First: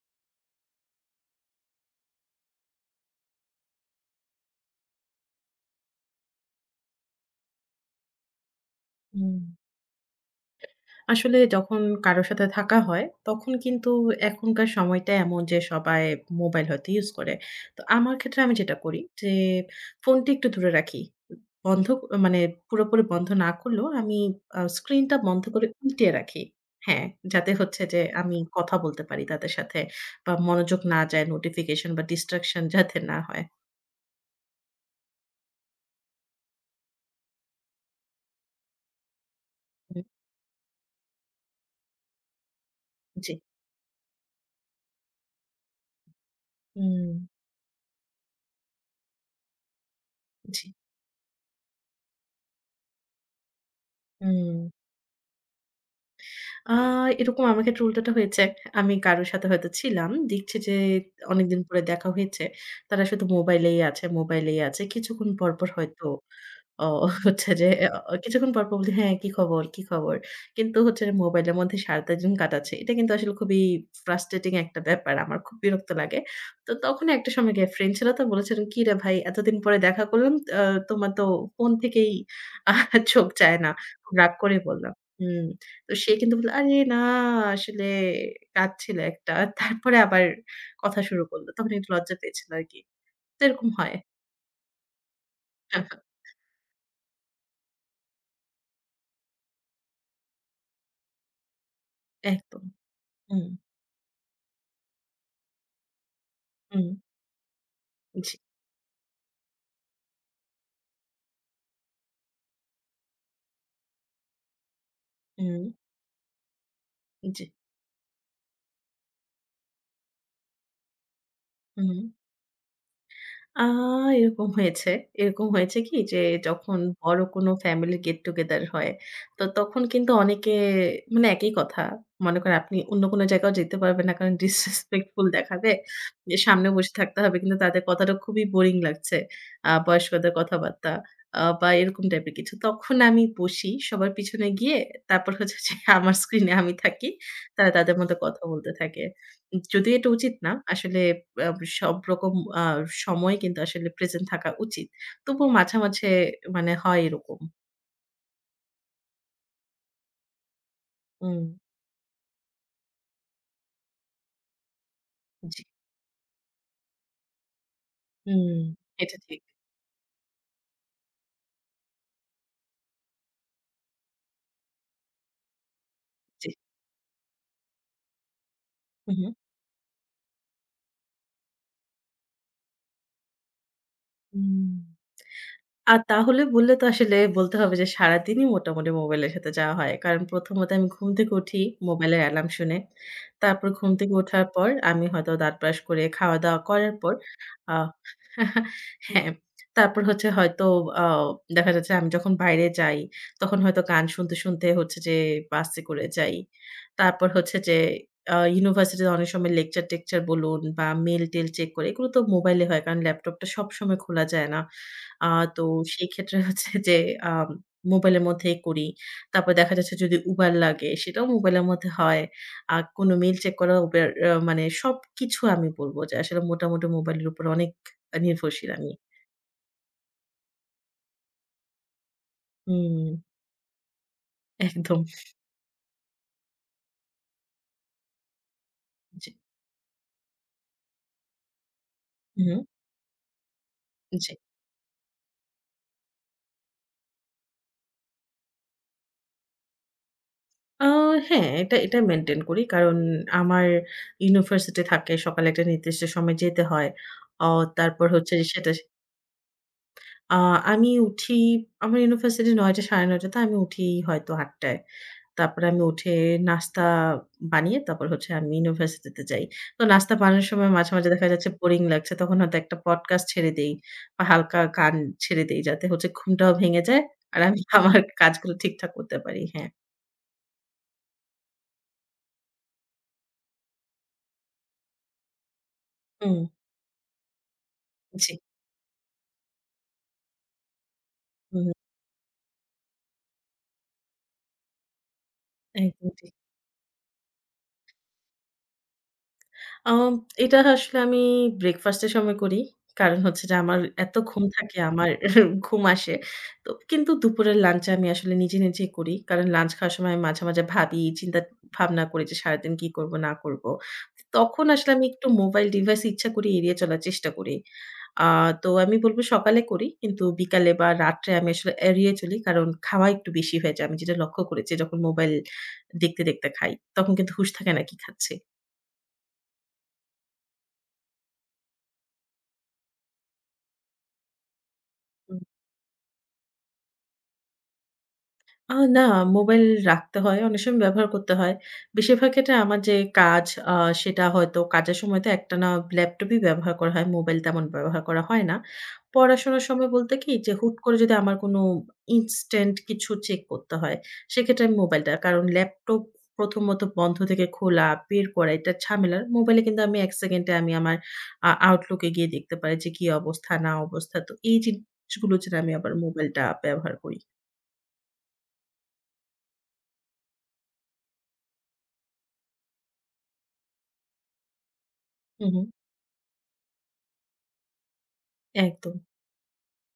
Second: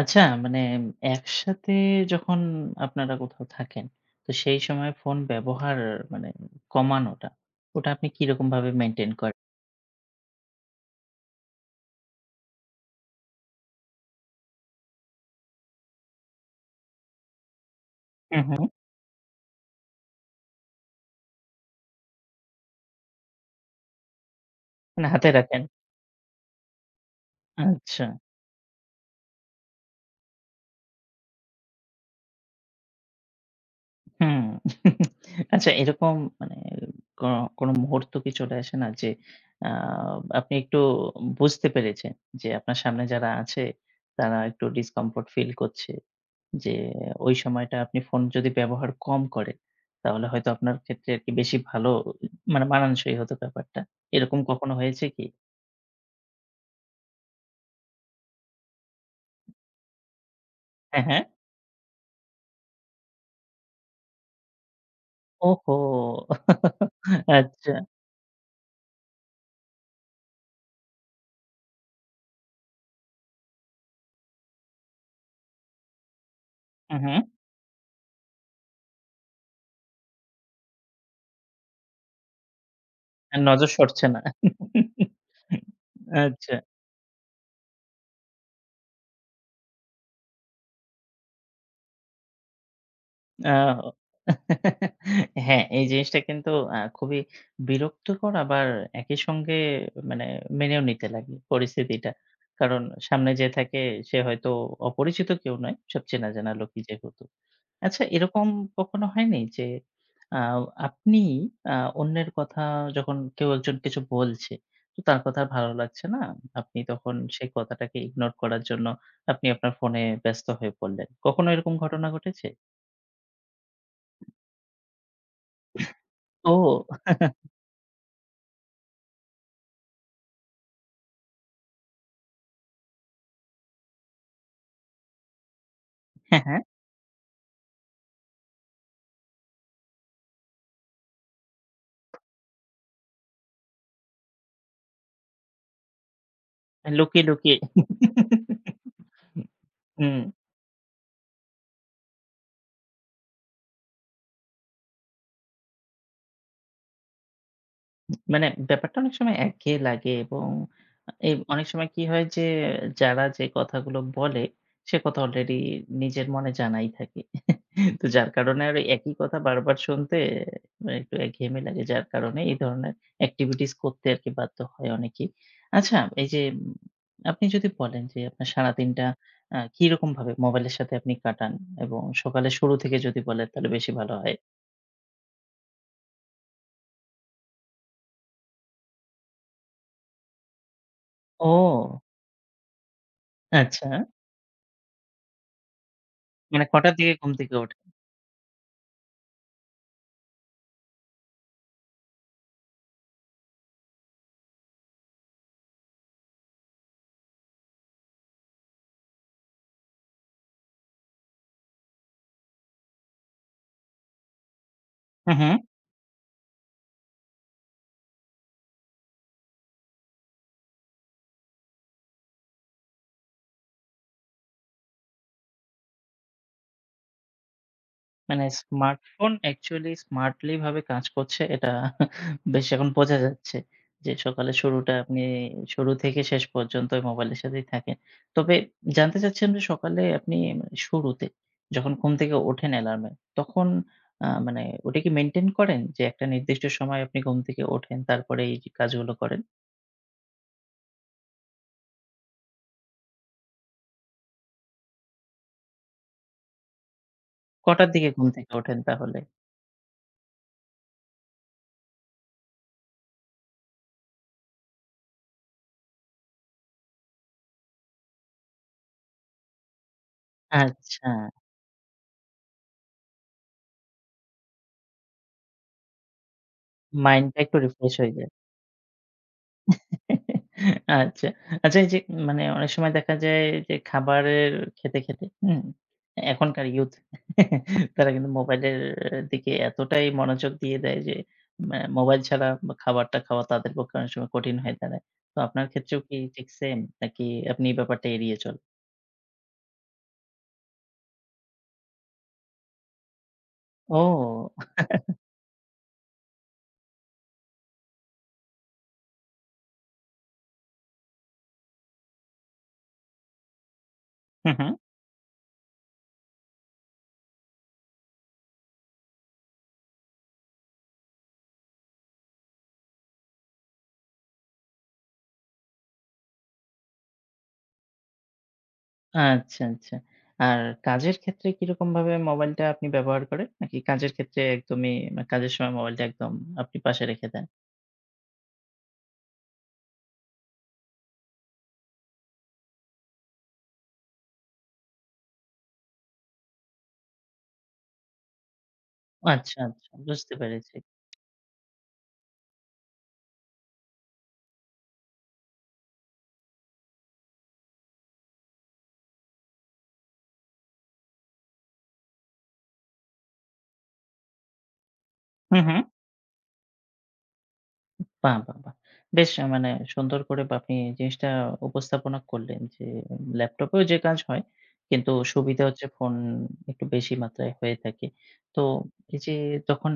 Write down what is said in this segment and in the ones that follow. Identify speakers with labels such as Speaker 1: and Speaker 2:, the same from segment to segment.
Speaker 1: আচ্ছা মানে একসাথে যখন আপনারা কোথাও থাকেন, তো সেই সময় ফোন ব্যবহার মানে কমানোটা, ওটা আপনি কিরকম ভাবে মেইনটেইন করেন?
Speaker 2: হুম। আসলে যখন কারো সাথে থাকা হয়, তখন কিন্তু এখনকার সময়টা এমন যে সবাই মোবাইল হয়তো ইউজ করে। তো আমার ক্ষেত্রে
Speaker 1: হুম,
Speaker 2: আমি
Speaker 1: হুম।
Speaker 2: যেটা করি যে ফোনটি একটু দূরে রাখি। বন্ধ মানে পুরোপুরি বন্ধ না করলেও আমি
Speaker 1: মানে
Speaker 2: স্ক্রিনটা
Speaker 1: হাতে
Speaker 2: বন্ধ
Speaker 1: রাখেন।
Speaker 2: করে উল্টিয়ে রাখি। হ্যাঁ, যাতে হচ্ছে যে
Speaker 1: আচ্ছা।
Speaker 2: আমি কথা বলতে পারি তাদের সাথে বা মনোযোগ না যায় নোটিফিকেশন বা ডিস্ট্রাকশন যাতে না হয়।
Speaker 1: হুম। আচ্ছা এরকম মানে ক কোনো মুহূর্ত কি চলে আসে না যে, আ
Speaker 2: হুম,
Speaker 1: আপনি একটু বুঝতে পেরেছেন যে, আপনার সামনে যারা
Speaker 2: জি।
Speaker 1: আছে তারা একটু ডিসকমফোর্ট ফিল করছে? যে
Speaker 2: হুম,
Speaker 1: ওই সময়টা আপনি ফোন যদি ব্যবহার কম করেন, তাহলে হয়তো
Speaker 2: জি।
Speaker 1: আপনার ক্ষেত্রে আরকি বেশি ভালো মানে মানানসই হতো ব্যাপারটা। এরকম
Speaker 2: হুম।
Speaker 1: কখনো হয়েছে কি?
Speaker 2: আ এরকম আমার ক্ষেত্রে উল্টোটা হয়েছে। আমি কারো সাথে হয়তো ছিলাম। দেখছি যে
Speaker 1: হ্যাঁ, হ্যাঁ।
Speaker 2: অনেকদিন পরে দেখা হয়েছে। তারা শুধু মোবাইলেই আছে, মোবাইলেই আছে। কিছুক্ষণ পরপর
Speaker 1: ওহো!
Speaker 2: হয়তো ও হচ্ছে যে
Speaker 1: আচ্ছা।
Speaker 2: কিছুক্ষণ পর, পর বলি, "হ্যাঁ, কি খবর, কি খবর?" কিন্তু হচ্ছে যে মোবাইলের মধ্যে সারাটা দিন কাটাচ্ছি। এটা কিন্তু আসলে খুবই ফ্রাস্ট্রেটিং একটা ব্যাপার। আমার খুব বিরক্ত লাগে। তো
Speaker 1: হু,
Speaker 2: তখন
Speaker 1: হু।
Speaker 2: একটা সময় গিয়ে ফ্রেন্ড ছিল তো বলেছিল, "কিরে ভাই এতদিন পরে দেখা করলাম, তোমার তো ফোন থেকেই আহ চোখ যায়
Speaker 1: নজর
Speaker 2: না।"
Speaker 1: সরছে
Speaker 2: খুব
Speaker 1: না।
Speaker 2: রাগ করে বললাম। হুম। তো সে কিন্তু বলল,
Speaker 1: আচ্ছা।
Speaker 2: "আরে না আসলে কাজ ছিল একটা।" তারপরে আবার কথা শুরু করল। তখন একটু লজ্জা পেয়েছিল আরকি। তো
Speaker 1: আ
Speaker 2: এরকম হয়।
Speaker 1: হ্যাঁ, এই জিনিসটা কিন্তু খুবই বিরক্তকর আবার একই সঙ্গে মানে মেনেও নিতে লাগে পরিস্থিতিটা।
Speaker 2: একদম।
Speaker 1: কারণ সামনে
Speaker 2: হুম,
Speaker 1: যে থাকে সে হয়তো অপরিচিত কেউ নয়, সব চেনা জানা লোকই
Speaker 2: হুম।
Speaker 1: যেহেতু। আচ্ছা
Speaker 2: জি।
Speaker 1: এরকম কখনো হয়নি যে আ আপনি আ অন্যের কথা যখন কেউ একজন কিছু বলছে, তো তার কথা আর
Speaker 2: হুম,
Speaker 1: ভালো লাগছে না। আপনি তখন
Speaker 2: জি।
Speaker 1: সেই কথাটাকে ইগনোর করার জন্য আপনি আপনার ফোনে ব্যস্ত হয়ে পড়লেন। কখনো এরকম
Speaker 2: হুম।
Speaker 1: ঘটনা ঘটেছে?
Speaker 2: আ এরকম হয়েছে। এরকম হয়েছে কি যে যখন
Speaker 1: ও
Speaker 2: বড় কোনো ফ্যামিলি গেট টুগেদার হয়, তো তখন কিন্তু অনেকে মানে একই কথা। মনে করেন আপনি অন্য কোনো জায়গাও যেতে পারবেন না। কারণ disrespectful দেখাবে। যে
Speaker 1: হ্যাঁ, হ্যাঁ।
Speaker 2: সামনে বসে থাকতে হবে। কিন্তু তাদের কথাটা খুবই বোরিং লাগছে। বয়স্কদের কথাবার্তা বা এরকম টাইপের কিছু। তখন আমি বসি সবার পিছনে গিয়ে তারপর হচ্ছে যে আমার স্ক্রিনে আমি থাকি।
Speaker 1: লুকিয়ে, লুকিয়ে।
Speaker 2: তারা তাদের মতো কথা বলতে থাকে। যদিও এটা
Speaker 1: হুম,
Speaker 2: উচিত না। আসলে আ সব রকম আ সময় কিন্তু আসলে প্রেজেন্ট থাকা উচিত। তবুও মাঝে, মাঝে মানে হয় এরকম।
Speaker 1: মানে ব্যাপারটা অনেক সময় একঘেয়ে লাগে এবং এই
Speaker 2: হুম,
Speaker 1: অনেক সময় কি হয় যে যারা যে কথাগুলো বলে, সে কথা অলরেডি
Speaker 2: জি।
Speaker 1: নিজের মনে জানাই থাকি। তো যার
Speaker 2: হুম।
Speaker 1: কারণে আর একই
Speaker 2: এটা
Speaker 1: কথা
Speaker 2: ঠিক।
Speaker 1: বারবার শুনতে মানে একটু একঘেয়েমি লাগে। যার কারণে এই ধরনের activities করতে আরকি বাধ্য হয় অনেকেই। আচ্ছা এই যে
Speaker 2: জি।
Speaker 1: আপনি যদি বলেন যে আপনার সারাদিনটা
Speaker 2: হু, হু।
Speaker 1: কিরকমভাবে মোবাইলের সাথে আপনি কাটান? এবং সকালের শুরু থেকে যদি বলেন তাহলে বেশি ভালো হয়।
Speaker 2: হুম। আর তাহলে বললে তো আসলে বলতে হবে যে সারাদিনই মোটামুটি মোবাইলের সাথে যাওয়া হয়। কারণ প্রথমত আমি ঘুম থেকে উঠি
Speaker 1: ও!
Speaker 2: মোবাইলের অ্যালার্ম শুনে। তারপর
Speaker 1: আচ্ছা।
Speaker 2: ঘুম থেকে ওঠার পর আমি হয়তো দাঁত ব্রাশ করে খাওয়া-দাওয়া
Speaker 1: মানে
Speaker 2: করার
Speaker 1: কটার দিকে
Speaker 2: পর
Speaker 1: ঘুম থেকে
Speaker 2: আ
Speaker 1: ওঠেন?
Speaker 2: হ্যাঁ, তারপর হচ্ছে হয়তো আ দেখা যাচ্ছে আমি যখন বাইরে যাই তখন হয়তো গান শুনতে, শুনতে হচ্ছে যে বাসে করে যাই। তারপর হচ্ছে যে ইউনিভার্সিটিতে অনেক সময় লেকচার-টেকচার বলুন বা মেইল-টেইল চেক করি। এগুলো তো মোবাইলে হয় কারণ ল্যাপটপটা সবসময় খোলা যায় না। আ
Speaker 1: হু, হু।
Speaker 2: তো সেক্ষেত্রে হচ্ছে যে আম মোবাইলের মধ্যেই করি। তারপর দেখা যাচ্ছে যদি Uber লাগে সেটাও মোবাইলের মধ্যে হয়। আর কোনো মেইল চেক করা Uber মানে সবকিছু আমি বলব যে আসলে মোটামুটি মোবাইলের উপর অনেক
Speaker 1: মানে
Speaker 2: নির্ভরশীল আমি।
Speaker 1: স্মার্টফোন অ্যাকচুয়ালি স্মার্টলি ভাবে কাজ করছে এটা বেশ এখন
Speaker 2: হুম,
Speaker 1: বোঝা যাচ্ছে। যে সকালে শুরুটা
Speaker 2: একদম।
Speaker 1: আপনি শুরু থেকে শেষ পর্যন্ত মোবাইলের সাথেই থাকেন। তবে জানতে
Speaker 2: জি।
Speaker 1: চাচ্ছিলাম যে সকালে আপনি মানে শুরুতে যখন ঘুম থেকে
Speaker 2: হুম,
Speaker 1: ওঠেন অ্যালার্মে তখন
Speaker 2: জি।
Speaker 1: মানে ওটা কি মেইনটেইন করেন? যে একটা নির্দিষ্ট সময় আপনি ঘুম থেকে ওঠেন তারপরে এই যে কাজগুলো করেন।
Speaker 2: আ হ্যাঁ, এটা মেইনটেইন করি। কারণ আমার ইউনিভার্সিটি থাকে। সকালে একটা নির্দিষ্ট সময় যেতে হয়। অ
Speaker 1: কটার
Speaker 2: তারপর
Speaker 1: দিকে ঘুম
Speaker 2: হচ্ছে যে
Speaker 1: থেকে
Speaker 2: সেটা
Speaker 1: ওঠেন তাহলে?
Speaker 2: আ আমি উঠি আমার ইউনিভার্সিটি ৯ঃ০০ ৯:৩০ তে আমি উঠি হয়তো ৮ঃ০০ টায়। তারপরে আমি উঠে নাস্তা বানিয়ে তারপর হচ্ছে আমি ইউনিভার্সিটিতে যাই। তো নাস্তা বানানোর সময় মাঝে,
Speaker 1: আচ্ছা
Speaker 2: মাঝে দেখা যাচ্ছে বোরিং লাগছে। তখন হয়তো একটা পডকাস্ট ছেড়ে দেই বা হালকা গান ছেড়ে দেই যাতে হচ্ছে ঘুমটাও ভেঙে যায়।
Speaker 1: মাইন্ডটা
Speaker 2: আর
Speaker 1: একটু
Speaker 2: আমি
Speaker 1: রিফ্রেশ
Speaker 2: আমার
Speaker 1: হয়ে যায়।
Speaker 2: কাজগুলো ঠিকঠাক করতে পারি। হ্যাঁ।
Speaker 1: আচ্ছা। আচ্ছা এই যে মানে অনেক সময় দেখা যায় যে খাবারের খেতে, খেতে হুম?
Speaker 2: হুম,
Speaker 1: এখনকার ইউথ তারা কিন্তু
Speaker 2: জি।
Speaker 1: মোবাইলের দিকে এতটাই মনোযোগ দিয়ে দেয় যে
Speaker 2: হুম,
Speaker 1: মোবাইল ছাড়া খাবারটা খাওয়া তাদের পক্ষে অনেক সময় কঠিন হয়ে দাঁড়ায়। তো আপনার ক্ষেত্রেও
Speaker 2: একদম
Speaker 1: কি
Speaker 2: ঠিক।
Speaker 1: ঠিক সেম? নাকি আপনি এই ব্যাপারটা এড়িয়ে চলেন?
Speaker 2: আম এটা আসলে আমি ব্রেকফাস্ট এর সময় করি। কারণ হচ্ছে যে আমার এত ঘুম
Speaker 1: ও!
Speaker 2: থাকে আমার ঘুম আসে। তো কিন্তু দুপুরের লাঞ্চ আমি আসলে নিজে, নিজেই করি। কারণ লাঞ্চ খাওয়ার সময় আমি মাঝে, মাঝে ভাবি, চিন্তা ভাবনা করি যে সারাদিন কি করব না করব।
Speaker 1: হু,
Speaker 2: তখন
Speaker 1: হু।
Speaker 2: আসলে আমি একটু মোবাইল ডিভাইস ইচ্ছা করে এড়িয়ে চলার চেষ্টা করি। আ তো আমি বলব সকালে করি কিন্তু বিকালে বা রাত্রে আমি আসলে এড়িয়ে চলি। কারণ খাওয়া একটু বেশি হয়ে যায়। আমি যেটা লক্ষ্য করেছি যখন মোবাইল দেখতে, দেখতে খাই। তখন কিন্তু হুঁশ থাকে না কি খাচ্ছি।
Speaker 1: আচ্ছা, আচ্ছা। আর কাজের ক্ষেত্রে কিরকমভাবে মোবাইলটা আপনি ব্যবহার করেন? নাকি কাজের ক্ষেত্রে একদমই কাজের সময় মোবাইলটা একদম আপনি পাশে রেখে দেন?
Speaker 2: না, মোবাইল রাখতে হয়। অনেক সময় ব্যবহার করতে হয়। বেশিরভাগ ক্ষেত্রে আমার যে কাজ আ সেটা হয়তো কাজের সময় তো একটানা ল্যাপটপই ব্যবহার করা হয়। মোবাইল তেমন ব্যবহার করা হয় না।
Speaker 1: আচ্ছা,
Speaker 2: পড়াশোনার সময়
Speaker 1: আচ্ছা
Speaker 2: বলতে কি
Speaker 1: বুঝতে
Speaker 2: যে হুট
Speaker 1: পেরেছি।
Speaker 2: করে যদি আমার কোনো ইনস্ট্যান্ট কিছু চেক করতে হয়, সেক্ষেত্রে আমি মোবাইলটা। কারণ ল্যাপটপ প্রথমত বন্ধ থেকে খোলা, বের করা এটা ঝামেলার। মোবাইলে কিন্তু আমি ১ সেকেন্ডে আমি আমার Outlook এ গিয়ে দেখতে পারি যে কি অবস্থা, না অবস্থা। তো এই জিনিসগুলোর জন্য
Speaker 1: হুম,
Speaker 2: আমি
Speaker 1: হুম।
Speaker 2: আবার মোবাইলটা ব্যবহার করি।
Speaker 1: বাহ! বাহ! বাহ! বেশ মানে সুন্দর করে বা আপনি জিনিসটা উপস্থাপনা করলেন যে ল্যাপটপেও যে কাজ হয় কিন্তু
Speaker 2: হু, হু।
Speaker 1: সুবিধা হচ্ছে ফোন একটু বেশি মাত্রায় হয়ে থাকে। তো
Speaker 2: একদম।
Speaker 1: এই যে যখন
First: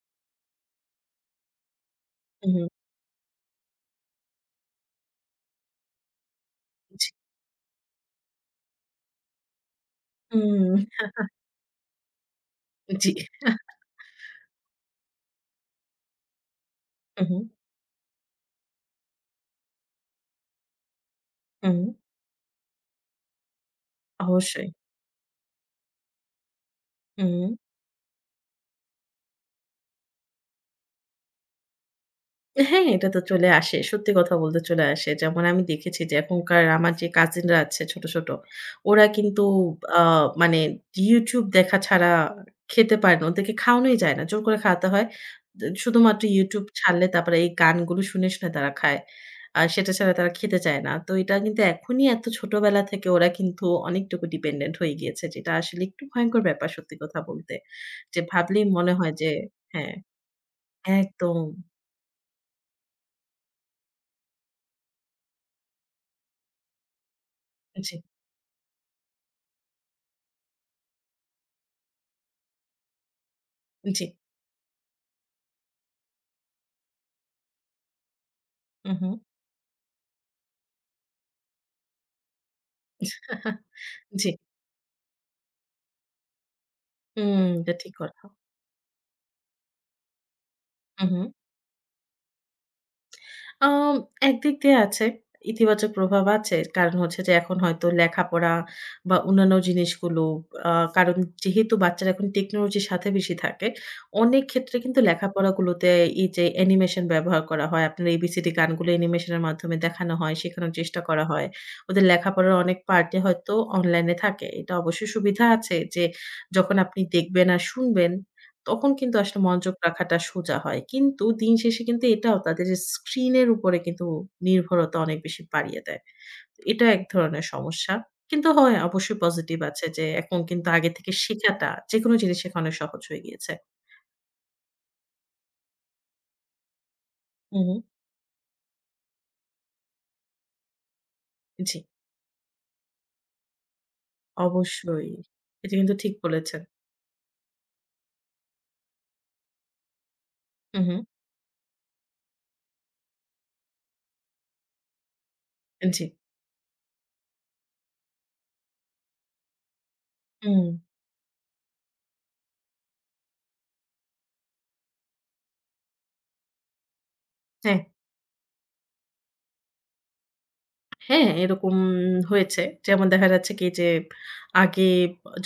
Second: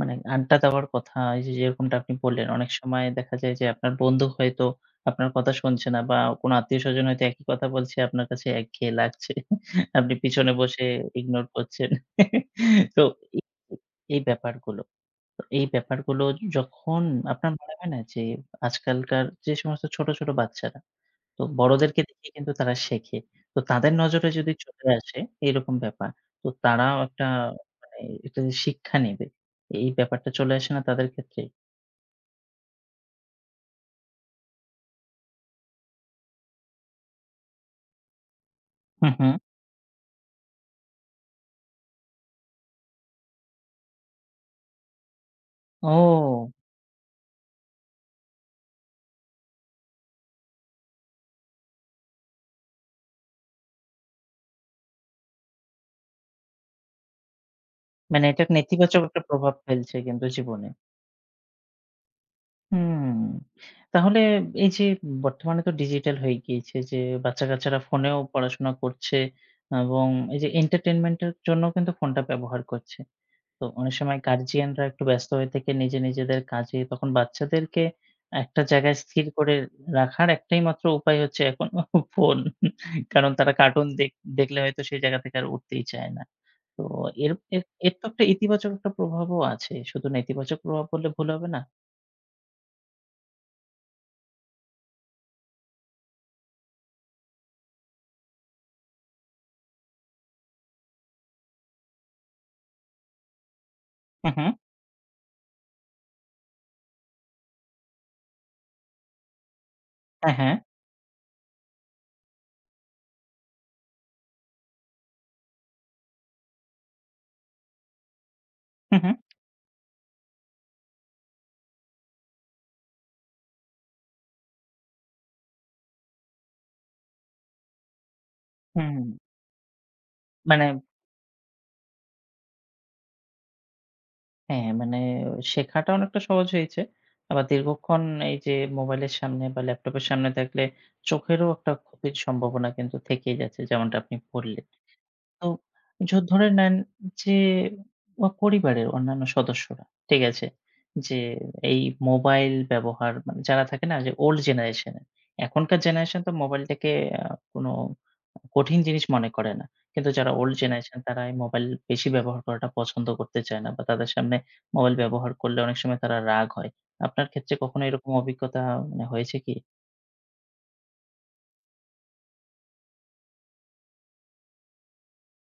Speaker 1: মানে আড্ডা দেওয়ার কথা এই যে যেরকমটা আপনি বললেন
Speaker 2: হুম,
Speaker 1: অনেক সময় দেখা যায় যে আপনার বন্ধু হয়তো আপনার কথা শুনছে না বা কোনো আত্মীয়স্বজন
Speaker 2: জি।
Speaker 1: হয়তো একই কথা বলছে আপনার কাছে একঘেয়ে লাগছে। আপনি পিছনে
Speaker 2: হুম,
Speaker 1: বসে ইগনোর করছেন। তো
Speaker 2: জি।
Speaker 1: এই এই ব্যাপারগুলো তো এই ব্যাপারগুলো যখন
Speaker 2: হুম,
Speaker 1: আপনার মনে হয় না যে আজকালকার যে সমস্ত ছোট, ছোট বাচ্চারা তো
Speaker 2: হুম,
Speaker 1: বড়দেরকে দেখে কিন্তু তারা শেখে। তো তাদের নজরে যদি
Speaker 2: অবশ্যই।
Speaker 1: চলে আসে এরকম ব্যাপার, তো তারাও একটা
Speaker 2: হুম।
Speaker 1: মানে একটা যে শিক্ষা নেবে। এই ব্যাপারটা চলে আসে না তাদের ক্ষেত্রে?
Speaker 2: হ্যাঁ, এটা তো চলে আসে। সত্যি কথা বলতে চলে আসে। যেমন আমি দেখেছি যে এখনকার আমার যে কাজিনরা আছে ছোট, ছোট ওরা
Speaker 1: হু, হু।
Speaker 2: কিন্তু আ মানে YouTube দেখা ছাড়া খেতে পারে না। ওদেরকে খাওয়ানোই যায় না। জোর করে খাওয়াতে হয়। দে
Speaker 1: ও!
Speaker 2: শুধুমাত্র YouTube ছাড়লে তারপরে এই গানগুলো শুনে, শুনে তারা খায়। আর সেটা ছাড়া তারা খেতে চায় না। তো এটা কিন্তু এখনই এত ছোটবেলা থেকে ওরা কিন্তু অনেকটুকু ডিপেন্ডেন্ট হয়ে গিয়েছে। যেটা আসলে একটু ভয়ংকর ব্যাপার সত্যি কথা বলতে। যে
Speaker 1: মানে এটা
Speaker 2: ভাবলেই মনে
Speaker 1: নেতিবাচক
Speaker 2: হয়
Speaker 1: একটা
Speaker 2: যে
Speaker 1: প্রভাব
Speaker 2: হ্যাঁ,
Speaker 1: ফেলছে কিন্তু জীবনে।
Speaker 2: একদম।
Speaker 1: হুম। তাহলে এই যে বর্তমানে তো ডিজিটাল হয়ে গিয়েছে যে বাচ্চা-কাচ্চারা
Speaker 2: জি,
Speaker 1: ফোনেও পড়াশোনা করছে এবং এই যে entertainment এর জন্য কিন্তু ফোনটা ব্যবহার করছে। তো অনেক
Speaker 2: জি।
Speaker 1: সময় গার্ডিয়ানরা একটু ব্যস্ত হয়ে থেকে নিজে নিজেদের কাজে তখন বাচ্চাদেরকে একটা জায়গায়
Speaker 2: উহু।
Speaker 1: স্থির করে রাখার একটাই মাত্র উপায় হচ্ছে এখন ফোন। কারণ তারা কার্টুন দেখ
Speaker 2: জি,
Speaker 1: দেখলে হয়তো সেই জায়গা থেকে আর উঠতেই চায় না। তো এর
Speaker 2: হুম,
Speaker 1: এর
Speaker 2: এটা ঠিক
Speaker 1: এর তো
Speaker 2: কথা।
Speaker 1: একটা ইতিবাচক একটা প্রভাবও আছে। শুধু নেতিবাচক প্রভাব
Speaker 2: হু,
Speaker 1: বললে
Speaker 2: হু।
Speaker 1: ভুল হবে না।
Speaker 2: আম একদিক দিয়ে আছে। ইতিবাচক প্রভাব আছে। কারণ হচ্ছে যে এখন হয়তো লেখাপড়া বা অন্যান্য জিনিসগুলো আ কারণ যেহেতু বাচ্চারা এখন টেকনোলজির সাথে বেশি থাকে,
Speaker 1: হু,
Speaker 2: অনেক
Speaker 1: হু।
Speaker 2: ক্ষেত্রে কিন্তু লেখাপড়াগুলোতে এই যে অ্যানিমেশন ব্যবহার করা হয়। আপনার ABCD গানগুলো অ্যানিমেশনের মাধ্যমে দেখানো হয়,
Speaker 1: হ্যাঁ, হ্যাঁ।
Speaker 2: শেখানোর চেষ্টা করা হয়। ওদের লেখাপড়ার অনেক পার্টই হয়তো অনলাইনে থাকে। এটা অবশ্যই সুবিধা আছে যে যখন আপনি দেখবেন আর শুনবেন তখন
Speaker 1: হুম,
Speaker 2: কিন্তু আসলে মনোযোগ রাখাটা সোজা হয়। কিন্তু দিন শেষে কিন্তু এটাও তাদের স্ক্রিনের উপরে কিন্তু নির্ভরতা অনেক বেশি বাড়িয়ে দেয়। এটা এক ধরনের সমস্যা। কিন্তু হয়
Speaker 1: হুম, হুম।
Speaker 2: অবশ্যই পজিটিভ আছে যে এখন কিন্তু
Speaker 1: মানে
Speaker 2: আগে থেকে শেখাটা যেকোনো জিনিস শেখা অনেক সহজ হয়ে গিয়েছে।
Speaker 1: হ্যাঁ, মানে শেখাটা অনেকটা সহজ হয়েছে। আবার
Speaker 2: হু, হু।
Speaker 1: দীর্ঘক্ষণ এই যে মোবাইলের সামনে বা ল্যাপটপের সামনে থাকলে চোখেরও একটা
Speaker 2: জি,
Speaker 1: ক্ষতির সম্ভাবনা কিন্তু থেকেই যাচ্ছে যেমনটা আপনি বললেন।
Speaker 2: অবশ্যই।
Speaker 1: তো
Speaker 2: এটা কিন্তু
Speaker 1: ঝ
Speaker 2: ঠিক
Speaker 1: ধরে
Speaker 2: বলেছেন।
Speaker 1: নেন যে পরিবারের অন্যান্য সদস্যরা, ঠিক আছে?
Speaker 2: হু, হু।
Speaker 1: যে এই মোবাইল ব্যবহার মানে যারা থাকে না যে ওল্ড জেনারেশন এর। এখনকার
Speaker 2: জি।
Speaker 1: জেনারেশন তো মোবাইলটাকে আ কোনো কঠিন জিনিস মনে করে না। কিন্তু যারা ওল্ড
Speaker 2: হুম।
Speaker 1: জেনারেশন তারা এই মোবাইল বেশি ব্যবহার করাটা পছন্দ করতে চায় না বা তাদের সামনে মোবাইল ব্যবহার করলে অনেক সময় তারা রাগ হয়। আপনার ক্ষেত্রে
Speaker 2: হ্যাঁ।
Speaker 1: কখনো এরকম অভিজ্ঞতা মানে হয়েছে কি?
Speaker 2: হ্যাঁ, এরকম হয়েছে। যেমন দেখা যাচ্ছে কি যে, আগে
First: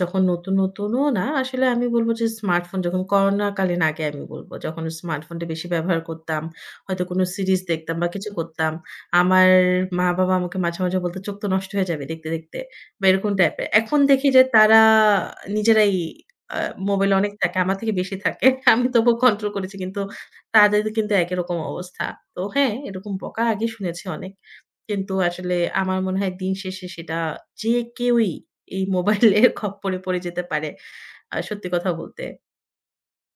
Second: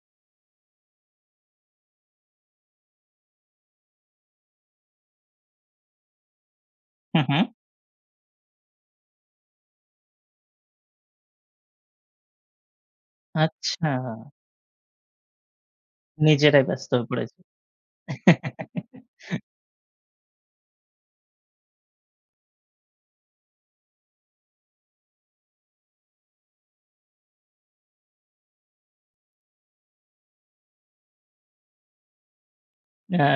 Speaker 2: যখন নতুন, নতুনও না আসলে আমি বলব যে স্মার্টফোন যখন করোনাকালীন আগে আমি বলব। যখন স্মার্টফোনটা বেশি ব্যবহার করতাম, হয়তো
Speaker 1: হু,
Speaker 2: কোনো
Speaker 1: হু।
Speaker 2: সিরিজ দেখতাম বা কিছু করতাম। আমার মা-বাবা আমাকে মাঝে, মাঝে বলত, "চোখ তো নষ্ট হয়ে যাবে দেখতে, দেখতে।" বা এরকম টাইপের।
Speaker 1: আচ্ছা,
Speaker 2: এখন দেখি যে তারা নিজেরাই আ
Speaker 1: নিজেরাই ব্যস্ত হয়ে
Speaker 2: মোবাইলে অনেক
Speaker 1: পড়েছে।
Speaker 2: থাকে। আমার থেকে বেশি থাকে। আমি তবুও কন্ট্রোল করেছি। কিন্তু তাদের কিন্তু একই রকম অবস্থা। তো হ্যাঁ, এরকম বকা আগে শুনেছি অনেক। কিন্তু আসলে আমার মনে হয় দিন শেষে সেটা যে কেউই এই মোবাইলের খপ্পরে পড়ে যেতে পারে। সত্যি কথা বলতে।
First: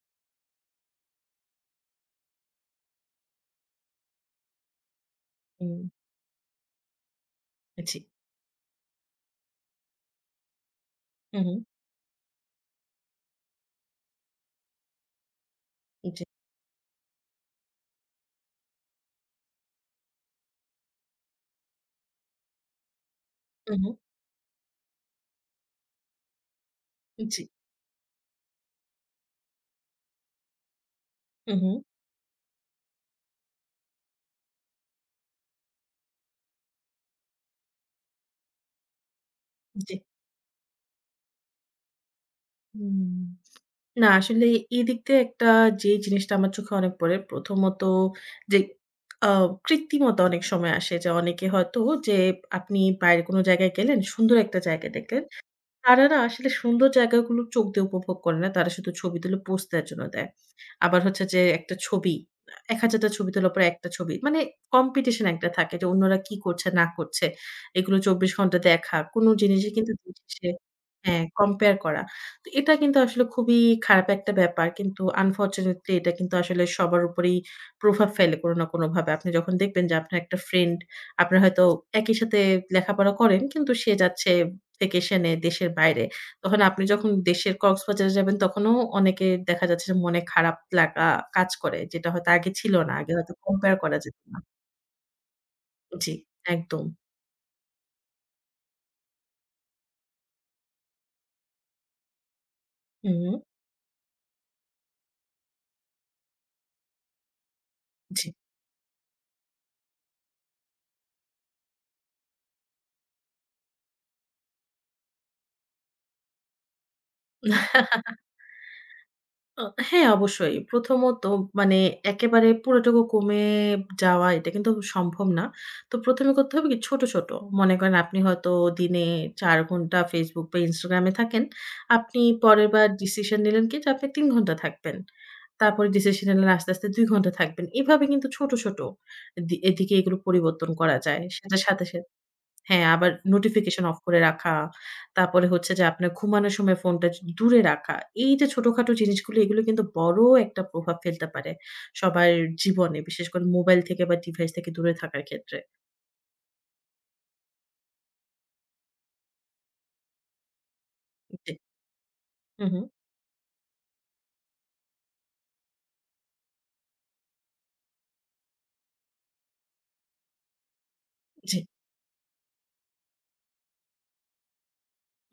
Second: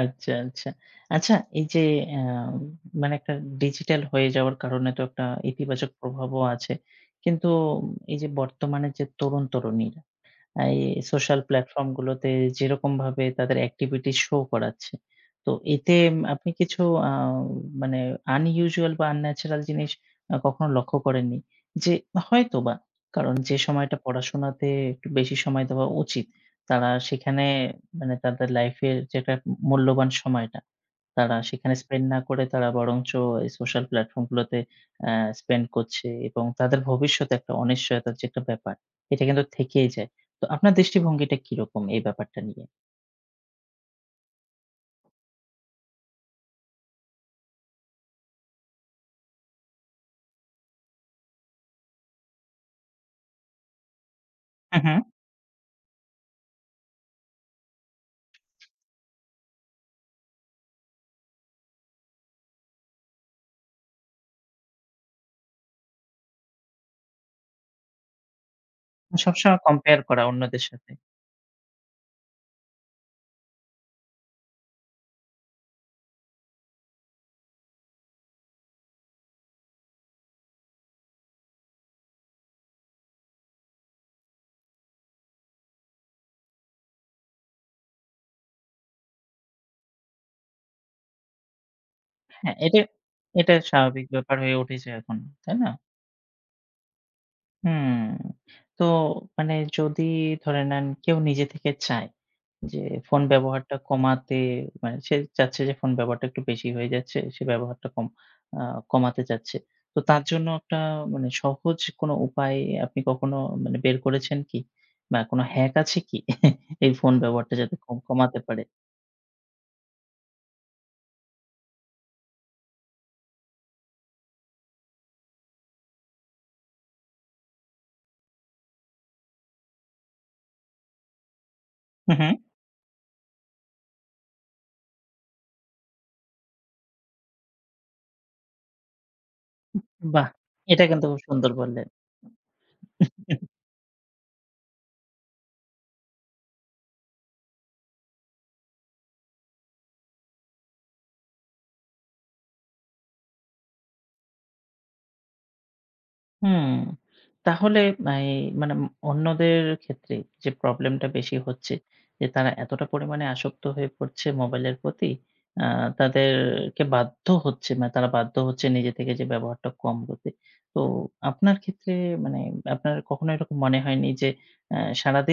Speaker 1: আচ্ছা, আচ্ছা। আচ্ছা এই যে আ মানে একটা ডিজিটাল হয়ে যাওয়ার কারণে তো একটা
Speaker 2: উম
Speaker 1: ইতিবাচক প্রভাবও আছে। কিন্তু
Speaker 2: জি।
Speaker 1: এই যে বর্তমানে যে তরুণ-তরুণী এই
Speaker 2: হু,
Speaker 1: সোশ্যাল
Speaker 2: হু।
Speaker 1: প্ল্যাটফর্ম গুলোতে যেরকমভাবে তাদের অ্যাক্টিভিটি শো করাচ্ছে। তো এতে
Speaker 2: জি।
Speaker 1: আপনি কিছু আ মানে unusual বা unnatural জিনিস কখনো লক্ষ্য করেননি? যে হয়তোবা কারণ যে
Speaker 2: হু, হু।
Speaker 1: সময়টা পড়াশোনাতে একটু বেশি সময় দেওয়া উচিত, তারা
Speaker 2: জি।
Speaker 1: সেখানে মানে তাদের লাইফের যেটা মূল্যবান সময়টা তারা
Speaker 2: হু, হু।
Speaker 1: সেখানে স্পেন্ড না করে তারা বরঞ্চ এই সোশ্যাল প্ল্যাটফর্ম গুলোতে অ্যা স্পেন্ড করছে এবং তাদের ভবিষ্যতে একটা অনিশ্চয়তার যে একটা ব্যাপার, এটা কিন্তু থেকেই
Speaker 2: জি।
Speaker 1: যায়। তো আপনার দৃষ্টিভঙ্গিটা কিরকম এই ব্যাপারটা নিয়ে?
Speaker 2: হুম। না আসলে এই দিক দিয়ে একটা যে জিনিসটা আমার চোখে অনেক পড়ে, প্রথমত যে আ কৃত্রিমতা অনেক সময় আসে যে অনেকে হয়তো যে আপনি বাইরে কোনো জায়গায় গেলেন, সুন্দর একটা
Speaker 1: হু,
Speaker 2: জায়গা
Speaker 1: হু।
Speaker 2: দেখলেন তারা না আসলে সুন্দর জায়গাগুলো চোখ দিয়ে উপভোগ করে না। তারা শুধু ছবি তুলে পোস্ট দেওয়ার জন্য দেয়। আবার হচ্ছে যে একটা ছবি, ১০০০ টা ছবি তোলার পরে একটা ছবি। মানে কম্পিটিশন একটা থাকে যে অন্যরা কি করছে না করছে। এগুলো ২৪ ঘন্টা দেখা। কোন
Speaker 1: সবসময়
Speaker 2: জিনিসই কিন্তু
Speaker 1: কম্পেয়ার
Speaker 2: দিন
Speaker 1: করা
Speaker 2: শেষে
Speaker 1: অন্যদের সাথে।
Speaker 2: হ্যাঁ, কম্পেয়ার করা। তো এটা কিন্তু আসলে খুবই খারাপ একটা ব্যাপার। কিন্তু আনফরচুনেটলি এটা কিন্তু আসলে সবার উপরেই প্রভাব ফেলে কোনো না কোনোভাবে। আপনি যখন দেখবেন যে আপনার একটা ফ্রেন্ড আপনার হয়তো একই সাথে লেখাপড়া করেন কিন্তু সে যাচ্ছে ভ্যাকেশন এ দেশের বাইরে। তখন আপনি যখন দেশের কক্সবাজারে যাবেন তখনও অনেকের দেখা যাচ্ছে যে মনে খারাপ লাগা কাজ করে। যেটা হয়তো আগে
Speaker 1: হ্যাঁ,
Speaker 2: ছিল
Speaker 1: এটা
Speaker 2: না। আগে হয়তো
Speaker 1: এটা
Speaker 2: কম্পেয়ার করা
Speaker 1: স্বাভাবিক
Speaker 2: যেত
Speaker 1: ব্যাপার
Speaker 2: না।
Speaker 1: হয়ে উঠেছে এখন, তাই না?
Speaker 2: জি, একদম।
Speaker 1: হুম। তো মানে যদি ধরে নেন কেউ নিজে থেকে চায় যে ফোন
Speaker 2: হুম,
Speaker 1: ব্যবহারটা কমাতে মানে সে চাচ্ছে যে ফোন ব্যবহারটা একটু বেশি হয়ে যাচ্ছে। সে ব্যবহারটা কম
Speaker 2: জি।
Speaker 1: আ কমাতে চাচ্ছে। তো তার জন্য একটা মানে সহজ কোনো উপায় আপনি কখনো মানে বের করেছেন কি? বা কোনো হ্যাক আছে কি? এই ফোন ব্যবহারটা যাতে কম কমাতে পারে?
Speaker 2: অ হ্যাঁ, অবশ্যই। প্রথমত মানে একেবারে পুরোটুকু কমে যাওয়া এটা কিন্তু সম্ভব না। তো ১ম এ করতে হবে কি ছোট, ছোট। মনে করেন আপনি হয়তো দিনে ৪ ঘন্টা Facebook বা Instagram এ থাকেন।
Speaker 1: হু,
Speaker 2: আপনি
Speaker 1: হু।
Speaker 2: পরের বার ডিসিশন নিলেন কি যে আপনি ৩ ঘন্টা থাকবেন। তারপরে ডিসিশন নিলেন আস্তে, আস্তে ২ ঘন্টা থাকবেন। এভাবে কিন্তু ছোট, ছোট এদিকে এগুলো
Speaker 1: বাহ!
Speaker 2: পরিবর্তন
Speaker 1: এটা
Speaker 2: করা
Speaker 1: কিন্তু খুব
Speaker 2: যায়।
Speaker 1: সুন্দর
Speaker 2: সেটার সাথে,
Speaker 1: বললেন।
Speaker 2: সাথে হ্যাঁ, আবার নোটিফিকেশন অফ করে রাখা। তারপরে হচ্ছে যে আপনার ঘুমানোর সময় ফোনটা দূরে রাখা। এই যে ছোটখাটো জিনিসগুলো এগুলো কিন্তু বড় একটা প্রভাব ফেলতে পারে সবার জীবনে। বিশেষ করে মোবাইল থেকে বা ডিভাইস থেকে দূরে থাকার ক্ষেত্রে।
Speaker 1: হুম, তাহলে এই মানে অন্যদের ক্ষেত্রে যে প্রবলেমটা বেশি
Speaker 2: জি।
Speaker 1: হচ্ছে যে তারা
Speaker 2: হু, হু।
Speaker 1: এতটা পরিমাণে আসক্ত হয়ে পড়ছে মোবাইলের প্রতি আ তাদেরকে বাধ্য হচ্ছে মানে তারা বাধ্য হচ্ছে নিজে থেকে যে ব্যবহারটা কম করতে। তো
Speaker 2: জি।
Speaker 1: আপনার ক্ষেত্রে মানে আপনার কখনো এরকম মনে হয়নি যে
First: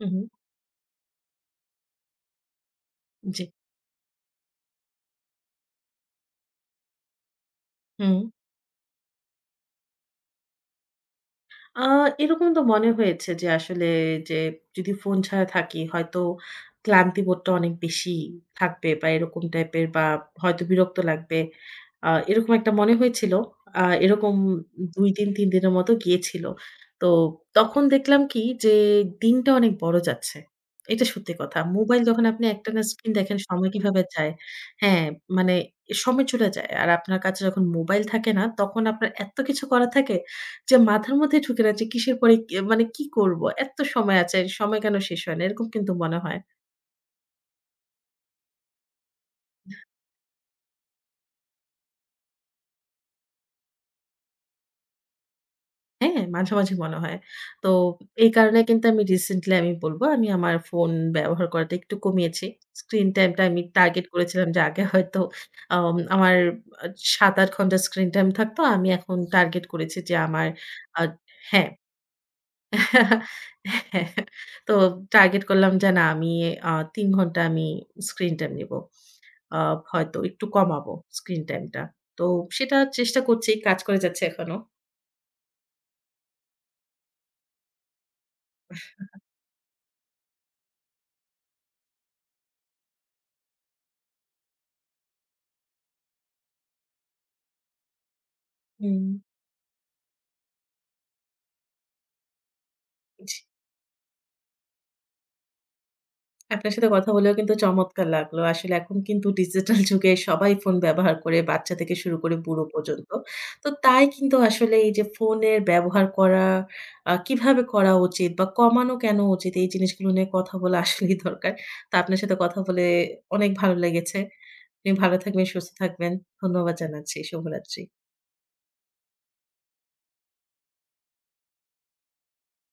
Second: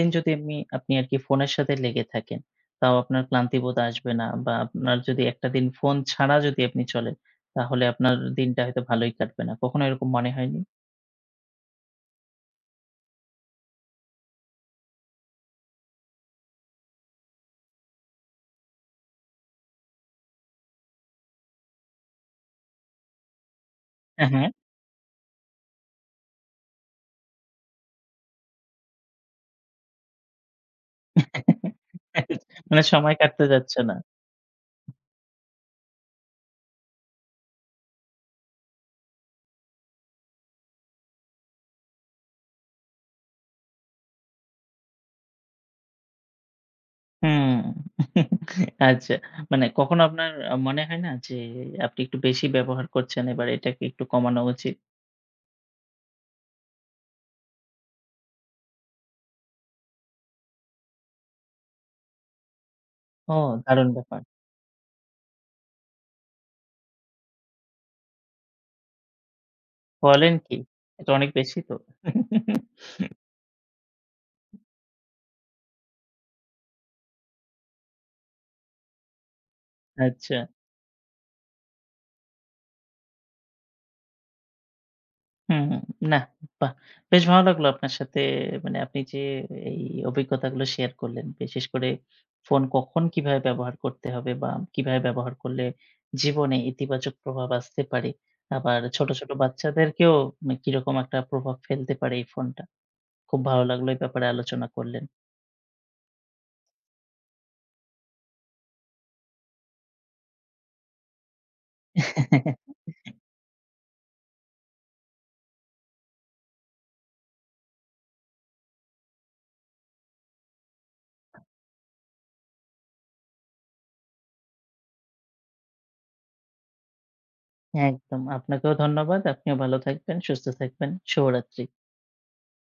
Speaker 2: হু, হু।
Speaker 1: যদি এমনি আপনি আরকি ফোনের সাথে লেগে থাকেন, তাও আপনার
Speaker 2: জি।
Speaker 1: ক্লান্তিবোধ আসবে না বা আপনার যদি একটা দিন ফোন ছাড়া যদি আপনি চলেন, তাহলে আপনার
Speaker 2: হুম।
Speaker 1: দিনটা হয়তো ভালোই কাটবে না। কখনো এরকম মনে হয়নি?
Speaker 2: আ এরকম তো মনে হয়েছে যে আসলে যে যদি ফোন ছাড়া থাকি হয়তো ক্লান্তিবোধটা অনেক বেশি থাকবে বা এরকম টাইপের বা হয়তো বিরক্ত লাগবে। এরকম একটা মনে হয়েছিল।
Speaker 1: হ্যাঁ,
Speaker 2: এরকম
Speaker 1: হ্যাঁ।
Speaker 2: ২ দিন ৩ দিনের মতো গিয়েছিল। তো তখন দেখলাম কি যে দিনটা অনেক বড় যাচ্ছে। এটা সত্যি কথা। মোবাইল যখন আপনি একটানা
Speaker 1: মানে
Speaker 2: স্ক্রিন
Speaker 1: সময়
Speaker 2: দেখেন
Speaker 1: কাটতে
Speaker 2: সময়
Speaker 1: যাচ্ছে না।
Speaker 2: কিভাবে যায় হ্যাঁ, মানে সময় চলে যায়। আর আপনার কাছে যখন মোবাইল থাকে না তখন আপনার এত কিছু করা থাকে যে মাথার মধ্যে ঢুকে না যে কিসের পরে কে মানে কি করব? এত সময় আছে, সময় কেন শেষ হয় না? এরকম কিন্তু মনে হয়।
Speaker 1: হুম। আচ্ছা। মানে কখনো আপনার মনে হয় না যে আপনি একটু বেশি ব্যবহার করছেন, এবার এটাকে একটু কমানো উচিত?
Speaker 2: হ্যাঁ? মাঝে, মাঝে মনে হয়। তো এই কারণে কিন্তু আমি রিসেন্টলি আমি বলব আমি আমার ফোন ব্যবহার করাটা একটু কমিয়েছি। স্ক্রিন
Speaker 1: ও
Speaker 2: টাইমটা আমি
Speaker 1: দারুণ
Speaker 2: টার্গেট
Speaker 1: ব্যাপার।
Speaker 2: করেছিলাম যে আগে হয়তো আমার আ ৭-৮ ঘন্টা স্ক্রিন টাইম থাকতো। আমি এখন টার্গেট করেছি যে
Speaker 1: বলেন
Speaker 2: আমার
Speaker 1: কি?
Speaker 2: আ
Speaker 1: এটা অনেক বেশি
Speaker 2: হ্যাঁ।
Speaker 1: তো।
Speaker 2: হ্যাঁ, তো টার্গেট করলাম যে না আমি ৩ ঘন্টা আমি স্ক্রিন টাইম নিব। আ হয়তো
Speaker 1: আচ্ছা।
Speaker 2: একটু কমাবো স্ক্রিন টাইমটা। তো সেটা চেষ্টা করছি, কাজ করে যাচ্ছে এখনো।
Speaker 1: হুম, হুম। নাহ, বাহ! বেশ ভালো লাগলো আপনার সাথে মানে আপনি যে এই অভিজ্ঞতাগুলো শেয়ার করলেন। বিশেষ করে ফোন কখন কিভাবে ব্যবহার করতে হবে বা কিভাবে ব্যবহার করলে জীবনে ইতিবাচক প্রভাব আসতে পারে। আবার
Speaker 2: হুম।
Speaker 1: ছোট, ছোট বাচ্চাদেরকেও মানে কিরকম একটা প্রভাব ফেলতে পারে এই ফোনটা।
Speaker 2: জি।
Speaker 1: খুব ভালো লাগলো এই ব্যাপারে আলোচনা করলেন।
Speaker 2: আপনার সাথে কথা বলেও কিন্তু চমৎকার লাগলো। আসলে এখন কিন্তু ডিজিটাল যুগে সবাই ফোন ব্যবহার করে, বাচ্চা থেকে শুরু করে বুড়ো পর্যন্ত। তো তাই কিন্তু আসলে এই যে ফোনের ব্যবহার করা কিভাবে করা উচিত বা কমানো কেন উচিত এই জিনিসগুলো নিয়ে কথা বলা আসলেই দরকার। তো আপনার সাথে কথা বলে অনেক ভালো লেগেছে। আপনি ভালো থাকবেন, সুস্থ থাকবেন। ধন্যবাদ জানাচ্ছি। শুভরাত্রি।
Speaker 1: একদম। আপনাকেও ধন্যবাদ। আপনিও ভালো থাকবেন, সুস্থ থাকবেন। শুভরাত্রি।